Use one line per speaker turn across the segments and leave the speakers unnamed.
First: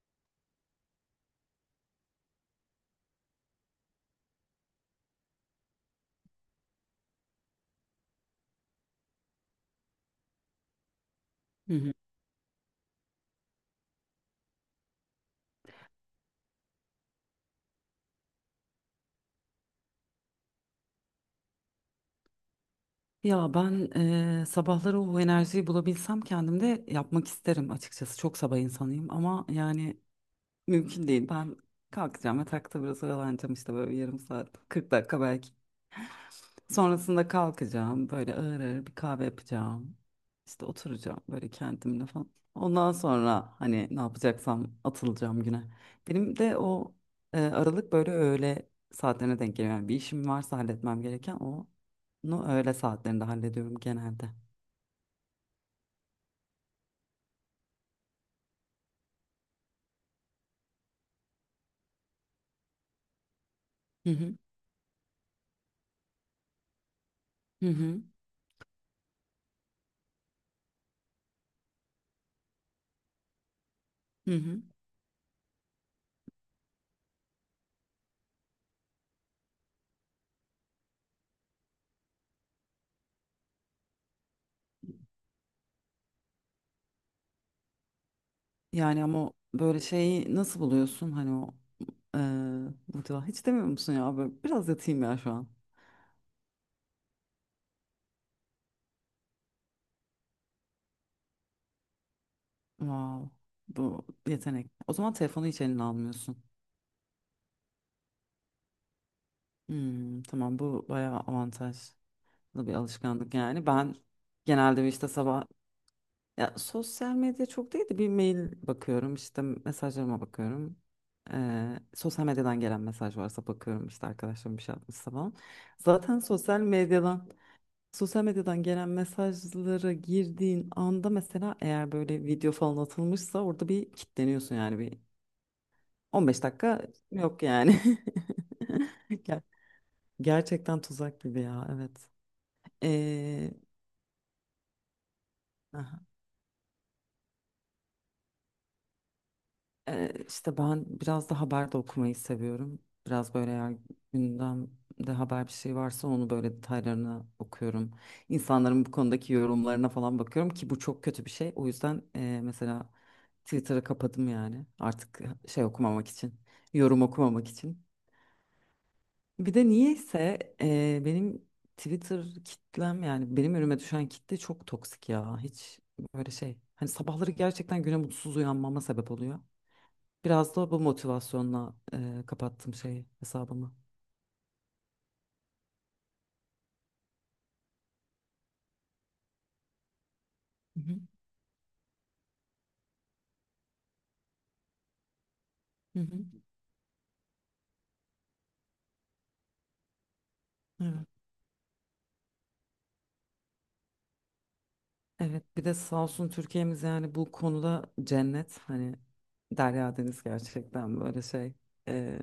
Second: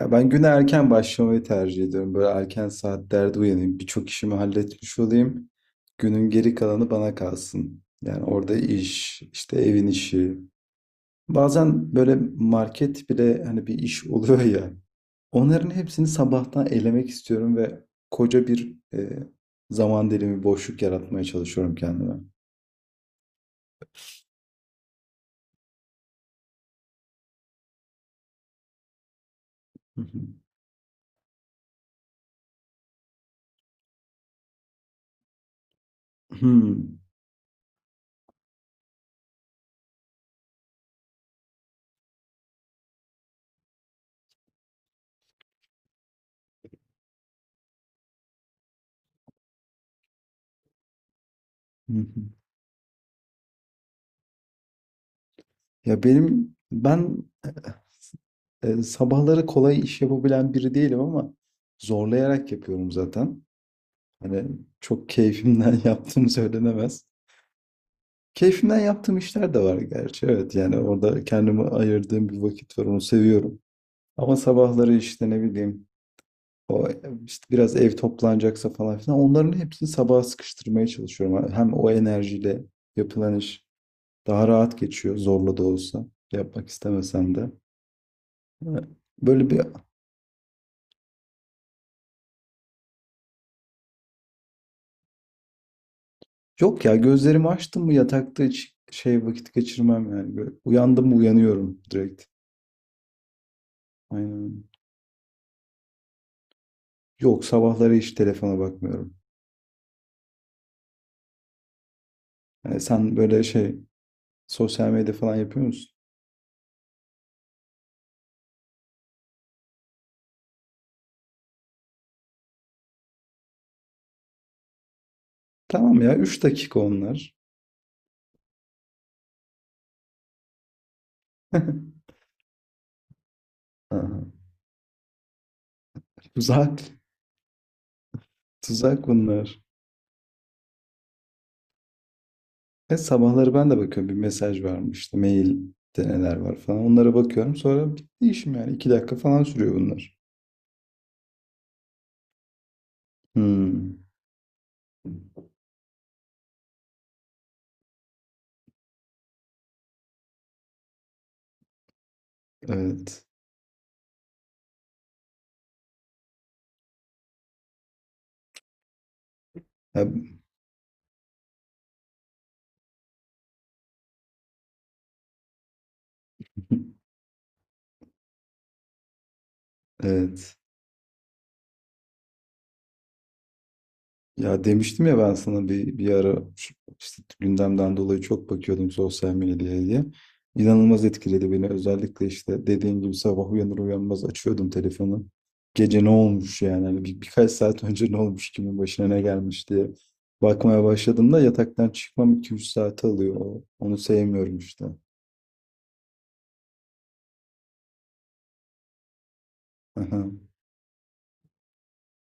Ya ben güne erken başlamayı tercih ediyorum. Böyle erken saatlerde uyanayım. Birçok işimi halletmiş olayım. Günün geri kalanı bana kalsın. Yani orada işte evin işi.
Hı hı.
Bazen böyle market bile hani bir iş oluyor ya. Onların hepsini sabahtan elemek istiyorum ve koca bir zaman dilimi boşluk yaratmaya çalışıyorum kendime.
Ya ben sabahları o enerjiyi bulabilsem kendimde yapmak isterim açıkçası. Çok sabah insanıyım ama yani
Hı hı.
mümkün değil. Ben kalkacağım, yatakta biraz oyalanacağım işte böyle yarım saat, 40 dakika belki.
Hmm.
Sonrasında kalkacağım. Böyle ağır ağır bir kahve yapacağım. İşte oturacağım böyle kendimle falan. Ondan sonra hani ne yapacaksam atılacağım güne. Benim de o aralık böyle öğle saatlerine denk geliyor. Yani bir işim varsa halletmem gereken onu
Hı hı.
öğle saatlerinde hallediyorum genelde.
Ya ben sabahları kolay iş yapabilen biri değilim ama zorlayarak yapıyorum zaten.
Hı hı
Hani çok keyfimden yaptığım söylenemez.
hı hı.
Keyfimden yaptığım işler de var gerçi. Evet yani orada kendime ayırdığım bir vakit var, onu seviyorum.
Hı
Ama
hı.
sabahları işte ne bileyim, o işte biraz ev toplanacaksa falan filan onların hepsini sabaha sıkıştırmaya çalışıyorum. Hem o enerjiyle yapılan iş daha rahat geçiyor, zorla da olsa, yapmak istemesem de.
Yani ama o
Böyle bir
böyle şeyi nasıl buluyorsun, hani o e, hiç demiyor musun ya böyle biraz yatayım ya şu an.
Yok ya, gözlerimi açtım mı yatakta hiç şey vakit geçirmem yani. Böyle uyandım mı uyanıyorum direkt.
Wow, bu
Aynen.
yetenek. O zaman telefonu hiç eline almıyorsun.
Yok, sabahları hiç telefona bakmıyorum.
Hmm, tamam, bu bayağı avantajlı bir
Yani sen
alışkanlık
böyle
yani.
şey
Ben genelde
sosyal
işte
medya falan
sabah
yapıyor musun?
ya sosyal medya çok değil de bir mail bakıyorum, işte mesajlarıma bakıyorum. Sosyal medyadan gelen mesaj varsa bakıyorum, işte arkadaşlarım bir şey atmışsa falan.
Tamam ya,
Zaten
3
sosyal
dakika
medyadan
onlar.
sosyal medyadan gelen mesajlara girdiğin anda mesela eğer böyle video falan atılmışsa orada bir
Aha,
kilitleniyorsun, yani bir 15
tuzak.
dakika yok yani.
Tuzak
Ger-
bunlar.
Gerçekten tuzak gibi ya, evet.
E,
Ee,
sabahları ben de bakıyorum, bir mesaj var mı işte mailde
aha,
neler var falan onlara bakıyorum, sonra bitti işim, yani 2 dakika falan sürüyor bunlar.
işte ben biraz da haber de okumayı seviyorum. Biraz böyle, eğer
Hmm,
gündemde haber bir şey varsa, onu böyle detaylarına okuyorum. İnsanların bu konudaki yorumlarına falan bakıyorum ki bu çok kötü bir şey. O yüzden mesela
evet.
Twitter'ı kapadım yani, artık şey okumamak için, yorum okumamak için. Bir de
Ya-
niyeyse benim Twitter kitlem, yani benim önüme düşen kitle çok toksik ya. Hiç böyle şey. Hani sabahları gerçekten güne mutsuz uyanmama sebep oluyor. Biraz
evet.
da bu motivasyonla kapattım şeyi, hesabımı.
Ya demiştim ya ben sana bir ara işte gündemden dolayı çok bakıyordum sosyal medyaya diye.
Hı hı.
İnanılmaz etkiledi beni. Özellikle işte dediğim gibi sabah uyanır uyanmaz açıyordum telefonu.
Hı
Gece ne
hı.
olmuş yani, hani birkaç saat önce ne olmuş, kimin başına ne gelmiş diye bakmaya
Evet.
başladığımda yataktan çıkmam iki üç saate alıyor. Onu sevmiyorum işte.
Evet, bir de sağ olsun Türkiye'miz yani bu konuda cennet, hani Derya
Aha.
Deniz gerçekten, böyle şey, e,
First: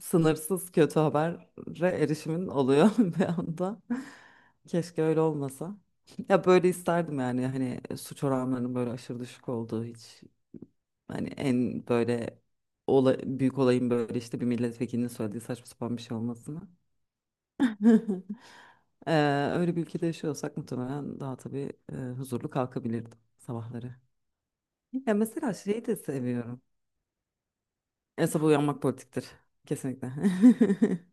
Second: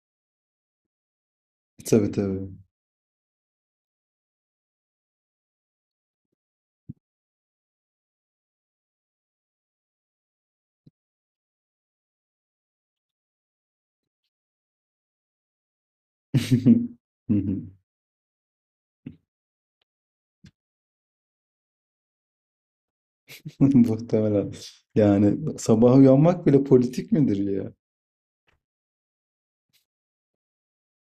sınırsız kötü habere
Tabii,
erişimin
tabii.
oluyor bir anda. Keşke öyle olmasa. Ya böyle isterdim yani, hani suç oranlarının böyle aşırı düşük olduğu, hiç hani en böyle büyük olayın böyle işte bir milletvekilinin söylediği saçma sapan bir şey olmasını.
Hı hı.
Öyle bir ülkede yaşıyorsak muhtemelen daha tabii huzurlu kalkabilirdim sabahları.
Muhtemelen.
Ya
Yani
mesela şeyi
sabah
de
uyanmak
seviyorum.
bile politik midir ya?
E, sabah uyanmak politiktir. Kesinlikle.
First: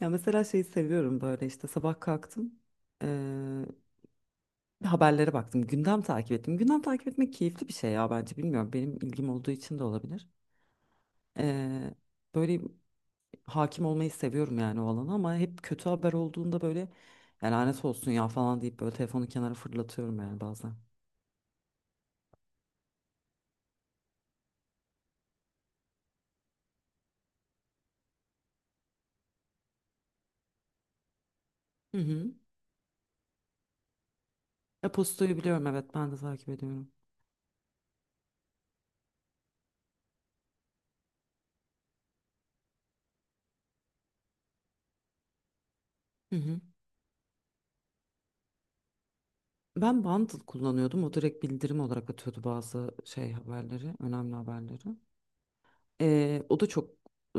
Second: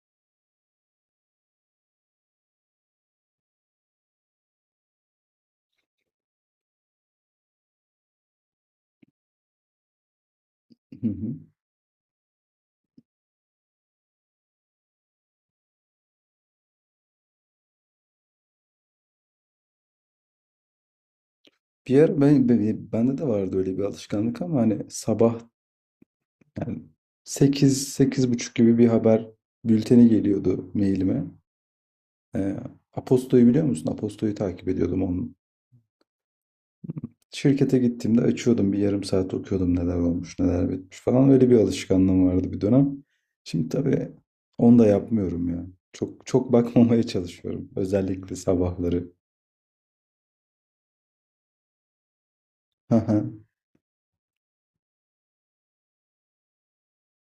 Ya mesela şeyi seviyorum, böyle işte sabah kalktım, e, haberlere baktım. Gündem takip ettim. Gündem takip etmek keyifli bir şey ya, bence, bilmiyorum. Benim ilgim olduğu için de olabilir.
Hı
E,
hı.
böyle hakim olmayı seviyorum yani o alana, ama hep kötü haber olduğunda böyle, "Ya lanet olsun ya" falan deyip böyle telefonu kenara fırlatıyorum yani bazen.
Bir ara bende de vardı öyle bir alışkanlık ama hani sabah, yani 8 sekiz buçuk gibi bir haber bülteni geliyordu mailime.
Hı hı.
Ee, Aposto'yu biliyor musun? Aposto'yu takip ediyordum onun.
E-postayı biliyorum, evet, ben de takip ediyorum.
Şirkete gittiğimde açıyordum, bir yarım saat okuyordum, neler olmuş neler bitmiş falan, öyle bir alışkanlığım vardı bir dönem. Şimdi tabii onu da yapmıyorum ya. Çok
Hı
çok
hı.
bakmamaya çalışıyorum özellikle sabahları.
Ben Bundle kullanıyordum. O direkt bildirim olarak atıyordu bazı
Hı
şey
hı.
haberleri, önemli haberleri. O da çok e,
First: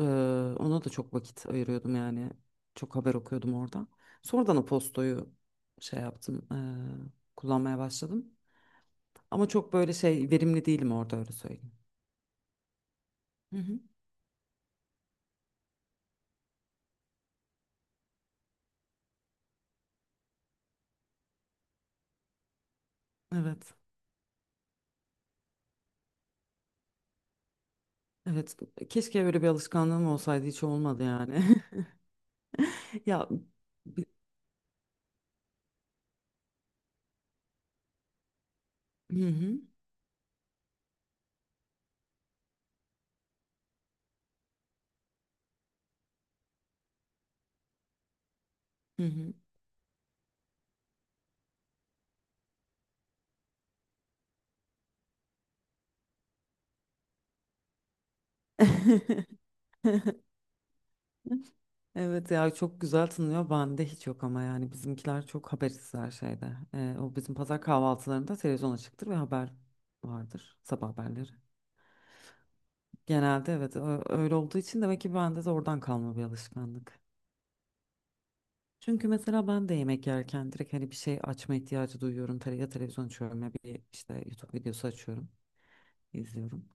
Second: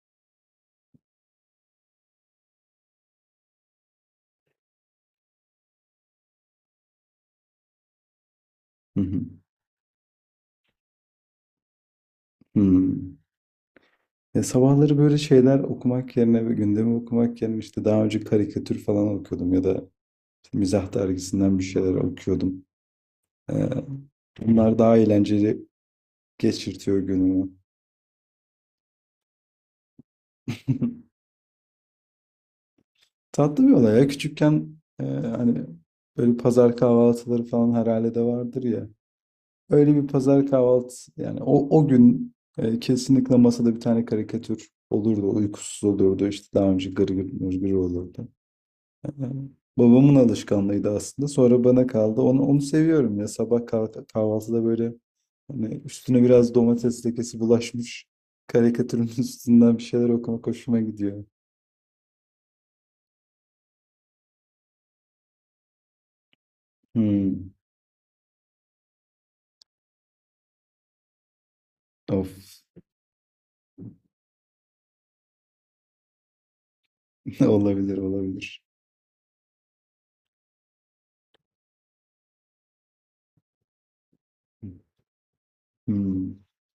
ona da çok vakit ayırıyordum yani. Çok haber okuyordum orada. Sonradan o postoyu şey yaptım, kullanmaya başladım.
Hı hı.
Ama çok böyle şey verimli değilim orada, öyle söyleyeyim.
Hı.
Hı hı.
Ya sabahları böyle şeyler okumak yerine ve gündemi okumak yerine işte daha önce karikatür falan okuyordum ya da mizah dergisinden bir şeyler okuyordum. Ee,
Evet.
bunlar daha eğlenceli geçirtiyor günümü.
Evet. Keşke öyle bir alışkanlığım olsaydı, hiç olmadı yani. Ya
Tatlı bir olay
bi-
ya. Küçükken hani böyle pazar kahvaltıları falan herhalde de vardır ya.
hı hı.
Öyle bir pazar kahvaltı, yani o gün kesinlikle masada bir tane karikatür olurdu. Uykusuz olurdu. İşte daha önce Gırgır, Mırgır olurdu.
Hı
Evet.
hı.
Babamın alışkanlığıydı aslında. Sonra bana kaldı. Onu seviyorum ya. Sabah kahvaltıda böyle, hani üstüne biraz domates lekesi bulaşmış karikatürün üstünden bir şeyler okumak hoşuma gidiyor.
Evet ya, çok güzel tınlıyor. Bende hiç yok ama, yani bizimkiler çok habersiz her şeyde. O bizim
Hmm.
pazar kahvaltılarında televizyon açıktır ve haber vardır, sabah haberleri.
Of.
Genelde evet, öyle olduğu için demek ki bende de oradan kalma bir alışkanlık.
Olabilir, olabilir.
Çünkü mesela ben de yemek yerken direkt hani bir şey açma ihtiyacı duyuyorum. Tele, ya televizyon açıyorum ya bir işte YouTube videosu açıyorum,
Hmm.
izliyorum.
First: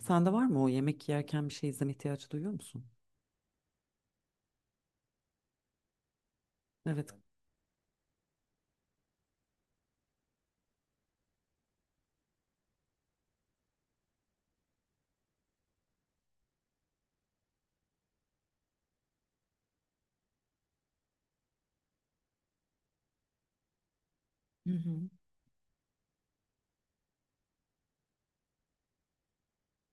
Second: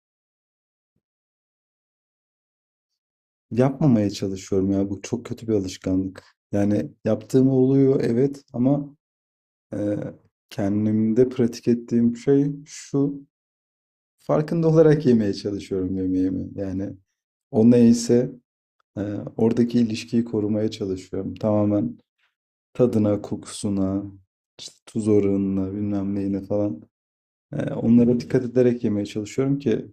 Sende var mı o, yemek yerken bir şey izleme ihtiyacı duyuyor musun?
Yapmamaya çalışıyorum ya. Bu çok kötü bir alışkanlık. Yani
Evet.
yaptığım oluyor evet, ama e, kendimde pratik ettiğim şey şu. Farkında olarak yemeye çalışıyorum yemeğimi. Yani o neyse e, oradaki ilişkiyi korumaya çalışıyorum. Tamamen tadına, kokusuna,
Hı
işte tuz
hı.
oranına, bilmem neyine falan. Onlara dikkat ederek yemeye çalışıyorum ki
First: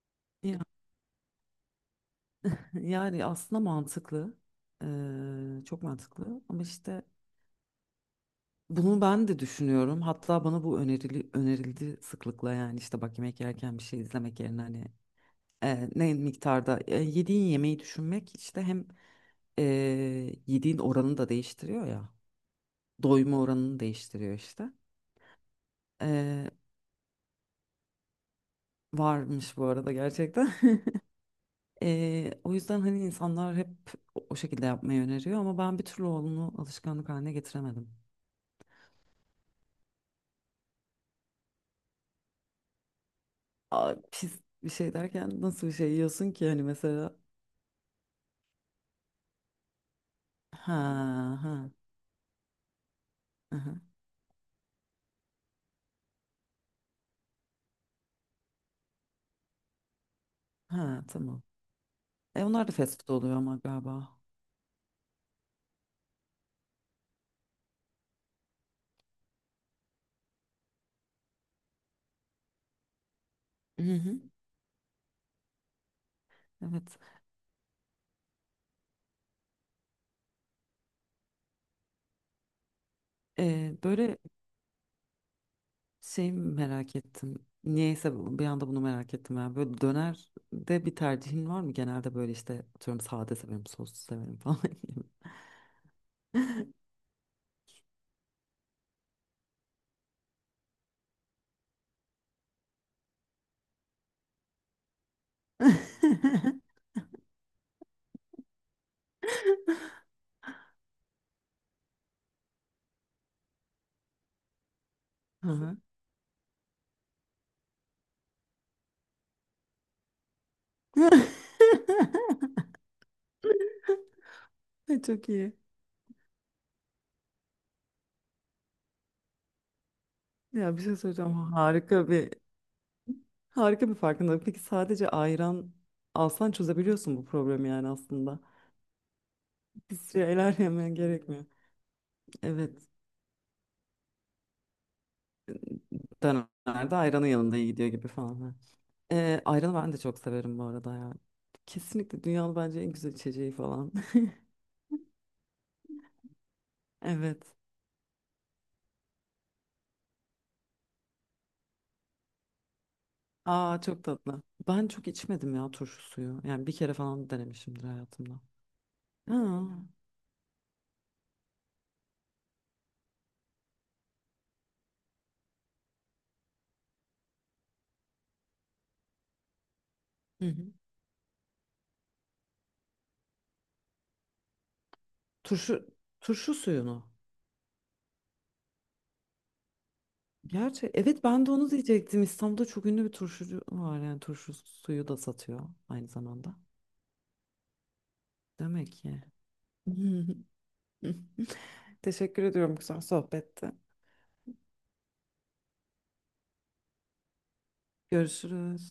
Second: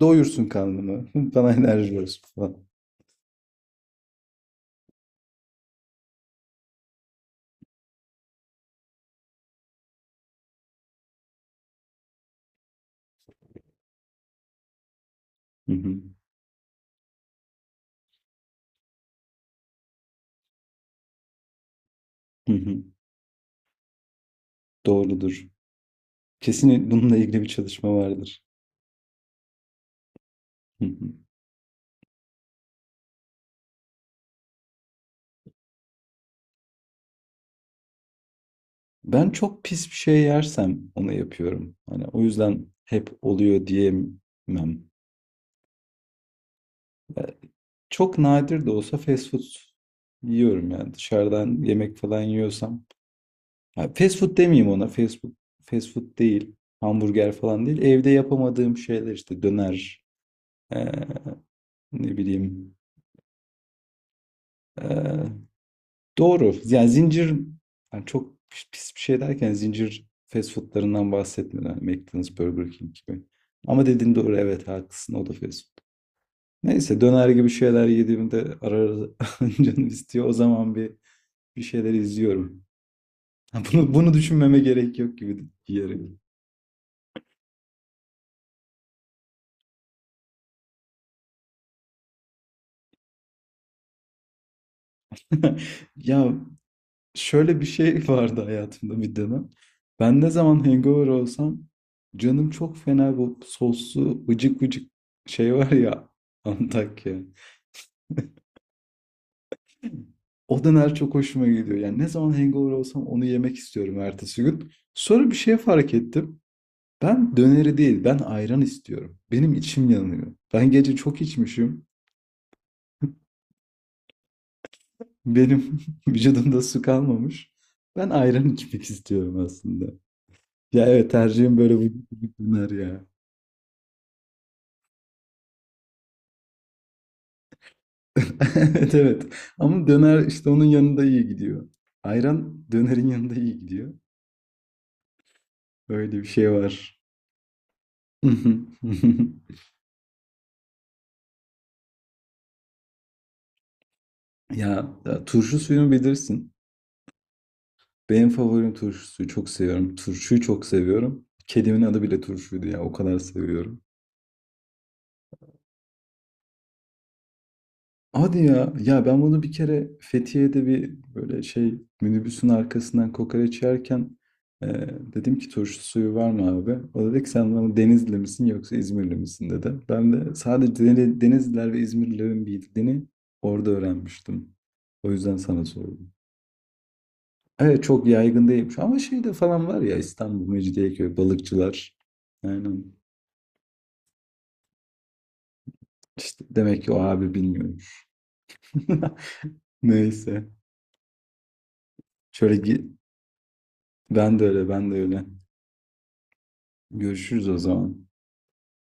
doyursun
Ya,
karnımı, bana enerji versin falan.
yani aslında mantıklı. Çok mantıklı ama işte bunu ben de düşünüyorum. Hatta bana bu önerildi sıklıkla, yani işte bak yemek yerken bir şey izlemek yerine hani
Hı hı,
ne miktarda yediğin yemeği düşünmek işte hem e, yediğin oranını da değiştiriyor ya.
hı hı.
Doyma oranını değiştiriyor işte.
Doğrudur.
E,
Kesin bununla ilgili bir çalışma vardır.
varmış bu arada gerçekten.
Hı hı.
O yüzden hani insanlar hep o şekilde yapmayı öneriyor ama ben bir türlü onu alışkanlık haline getiremedim.
Ben çok pis bir şey yersem onu yapıyorum. Hani o yüzden hep oluyor
Aa, pis bir
diyemem.
şey derken nasıl bir şey yiyorsun ki hani mesela?
Çok nadir de olsa fast food yiyorum,
Ha
yani
ha
dışarıdan yemek falan yiyorsam.
aha,
Ya fast food demeyeyim ona. Fast food, fast food değil. Hamburger falan değil. Evde yapamadığım şeyler, işte döner, eee,
ha tamam.
ne
E onlar da
bileyim.
fast food oluyor ama galiba.
eee, Doğru. Yani zincir, yani çok pis bir şey derken zincir fast foodlarından bahsetmiyorum. Yani McDonald's, Burger King gibi.
Hı
Ama dediğin
hı.
doğru, evet, haklısın, o da fast food.
Evet.
Neyse, döner gibi şeyler yediğimde ara ara canım istiyor. O zaman bir şeyler izliyorum. Ha, Bunu
Böyle
düşünmeme gerek yok gibi diyerek.
şey merak ettim. Niyeyse bir anda bunu merak ettim ya. Böyle dönerde bir tercihin var mı? Genelde böyle işte atıyorum, sade severim, soslu severim falan.
Ya, şöyle bir şey vardı hayatımda bir dönem. Ben ne zaman hangover olsam canım çok fena bu soslu vıcık vıcık şey var ya, Antakya. O döner çok hoşuma gidiyor. Yani ne zaman hangover olsam onu yemek istiyorum ertesi gün. Sonra bir
Hı
şey
hı.
fark ettim. Ben döneri değil, ben ayran istiyorum. Benim içim yanıyor. Ben gece çok içmişim.
Ay, çok iyi.
Benim vücudumda su kalmamış. Ben ayran içmek istiyorum aslında.
Ya bir
Ya
şey
evet,
söyleyeceğim.
tercihim böyle, bu
Harika
bu
bir
döner ya.
harika bir farkındalık. Peki sadece ayran alsan çözebiliyorsun bu problemi yani aslında.
Evet, evet. Ama
Bir
döner işte
şeyler
onun
yemen
yanında iyi
gerekmiyor.
gidiyor. Ayran
Evet.
dönerin yanında iyi gidiyor. Öyle bir şey
Dönemlerde
var.
ayranın yanında iyi gidiyor gibi falan. Ha. Ayranı ben de çok severim bu arada ya. Kesinlikle dünyanın bence en güzel içeceği falan.
Ya, ya turşu suyunu bilirsin.
Evet.
Benim favorim turşu suyu. Çok seviyorum. Turşuyu çok seviyorum. Kedimin adı bile Turşu'ydu ya. O kadar seviyorum.
Aa çok tatlı. Ben çok içmedim ya turşu suyu. Yani bir kere falan denemişimdir hayatımda.
Hadi ya. Ya ben
Ha.
bunu bir kere Fethiye'de, bir böyle şey, minibüsün arkasından kokoreç yerken e, dedim ki turşu suyu var mı abi? O dedi ki sen bana Denizli misin yoksa İzmirli misin dedi. Ben de
Hı
sadece
hı.
Denizliler ve İzmirlilerin bildiğini orada öğrenmiştim. O yüzden sana
Turşu
sordum.
turşu suyunu.
Evet, çok yaygın değilmiş ama şeyde falan var ya, İstanbul,
Gerçi
Mecidiyeköy,
evet, ben de onu
balıkçılar.
diyecektim. İstanbul'da
Aynen.
çok ünlü bir turşucu var, yani turşu suyu da satıyor aynı
İşte
zamanda.
demek ki o abi bilmiyormuş.
Demek ki.
Neyse.
Teşekkür
Şöyle
ediyorum
gi-
güzel sohbette.
ben de öyle, ben de öyle. Görüşürüz o zaman.
Görüşürüz.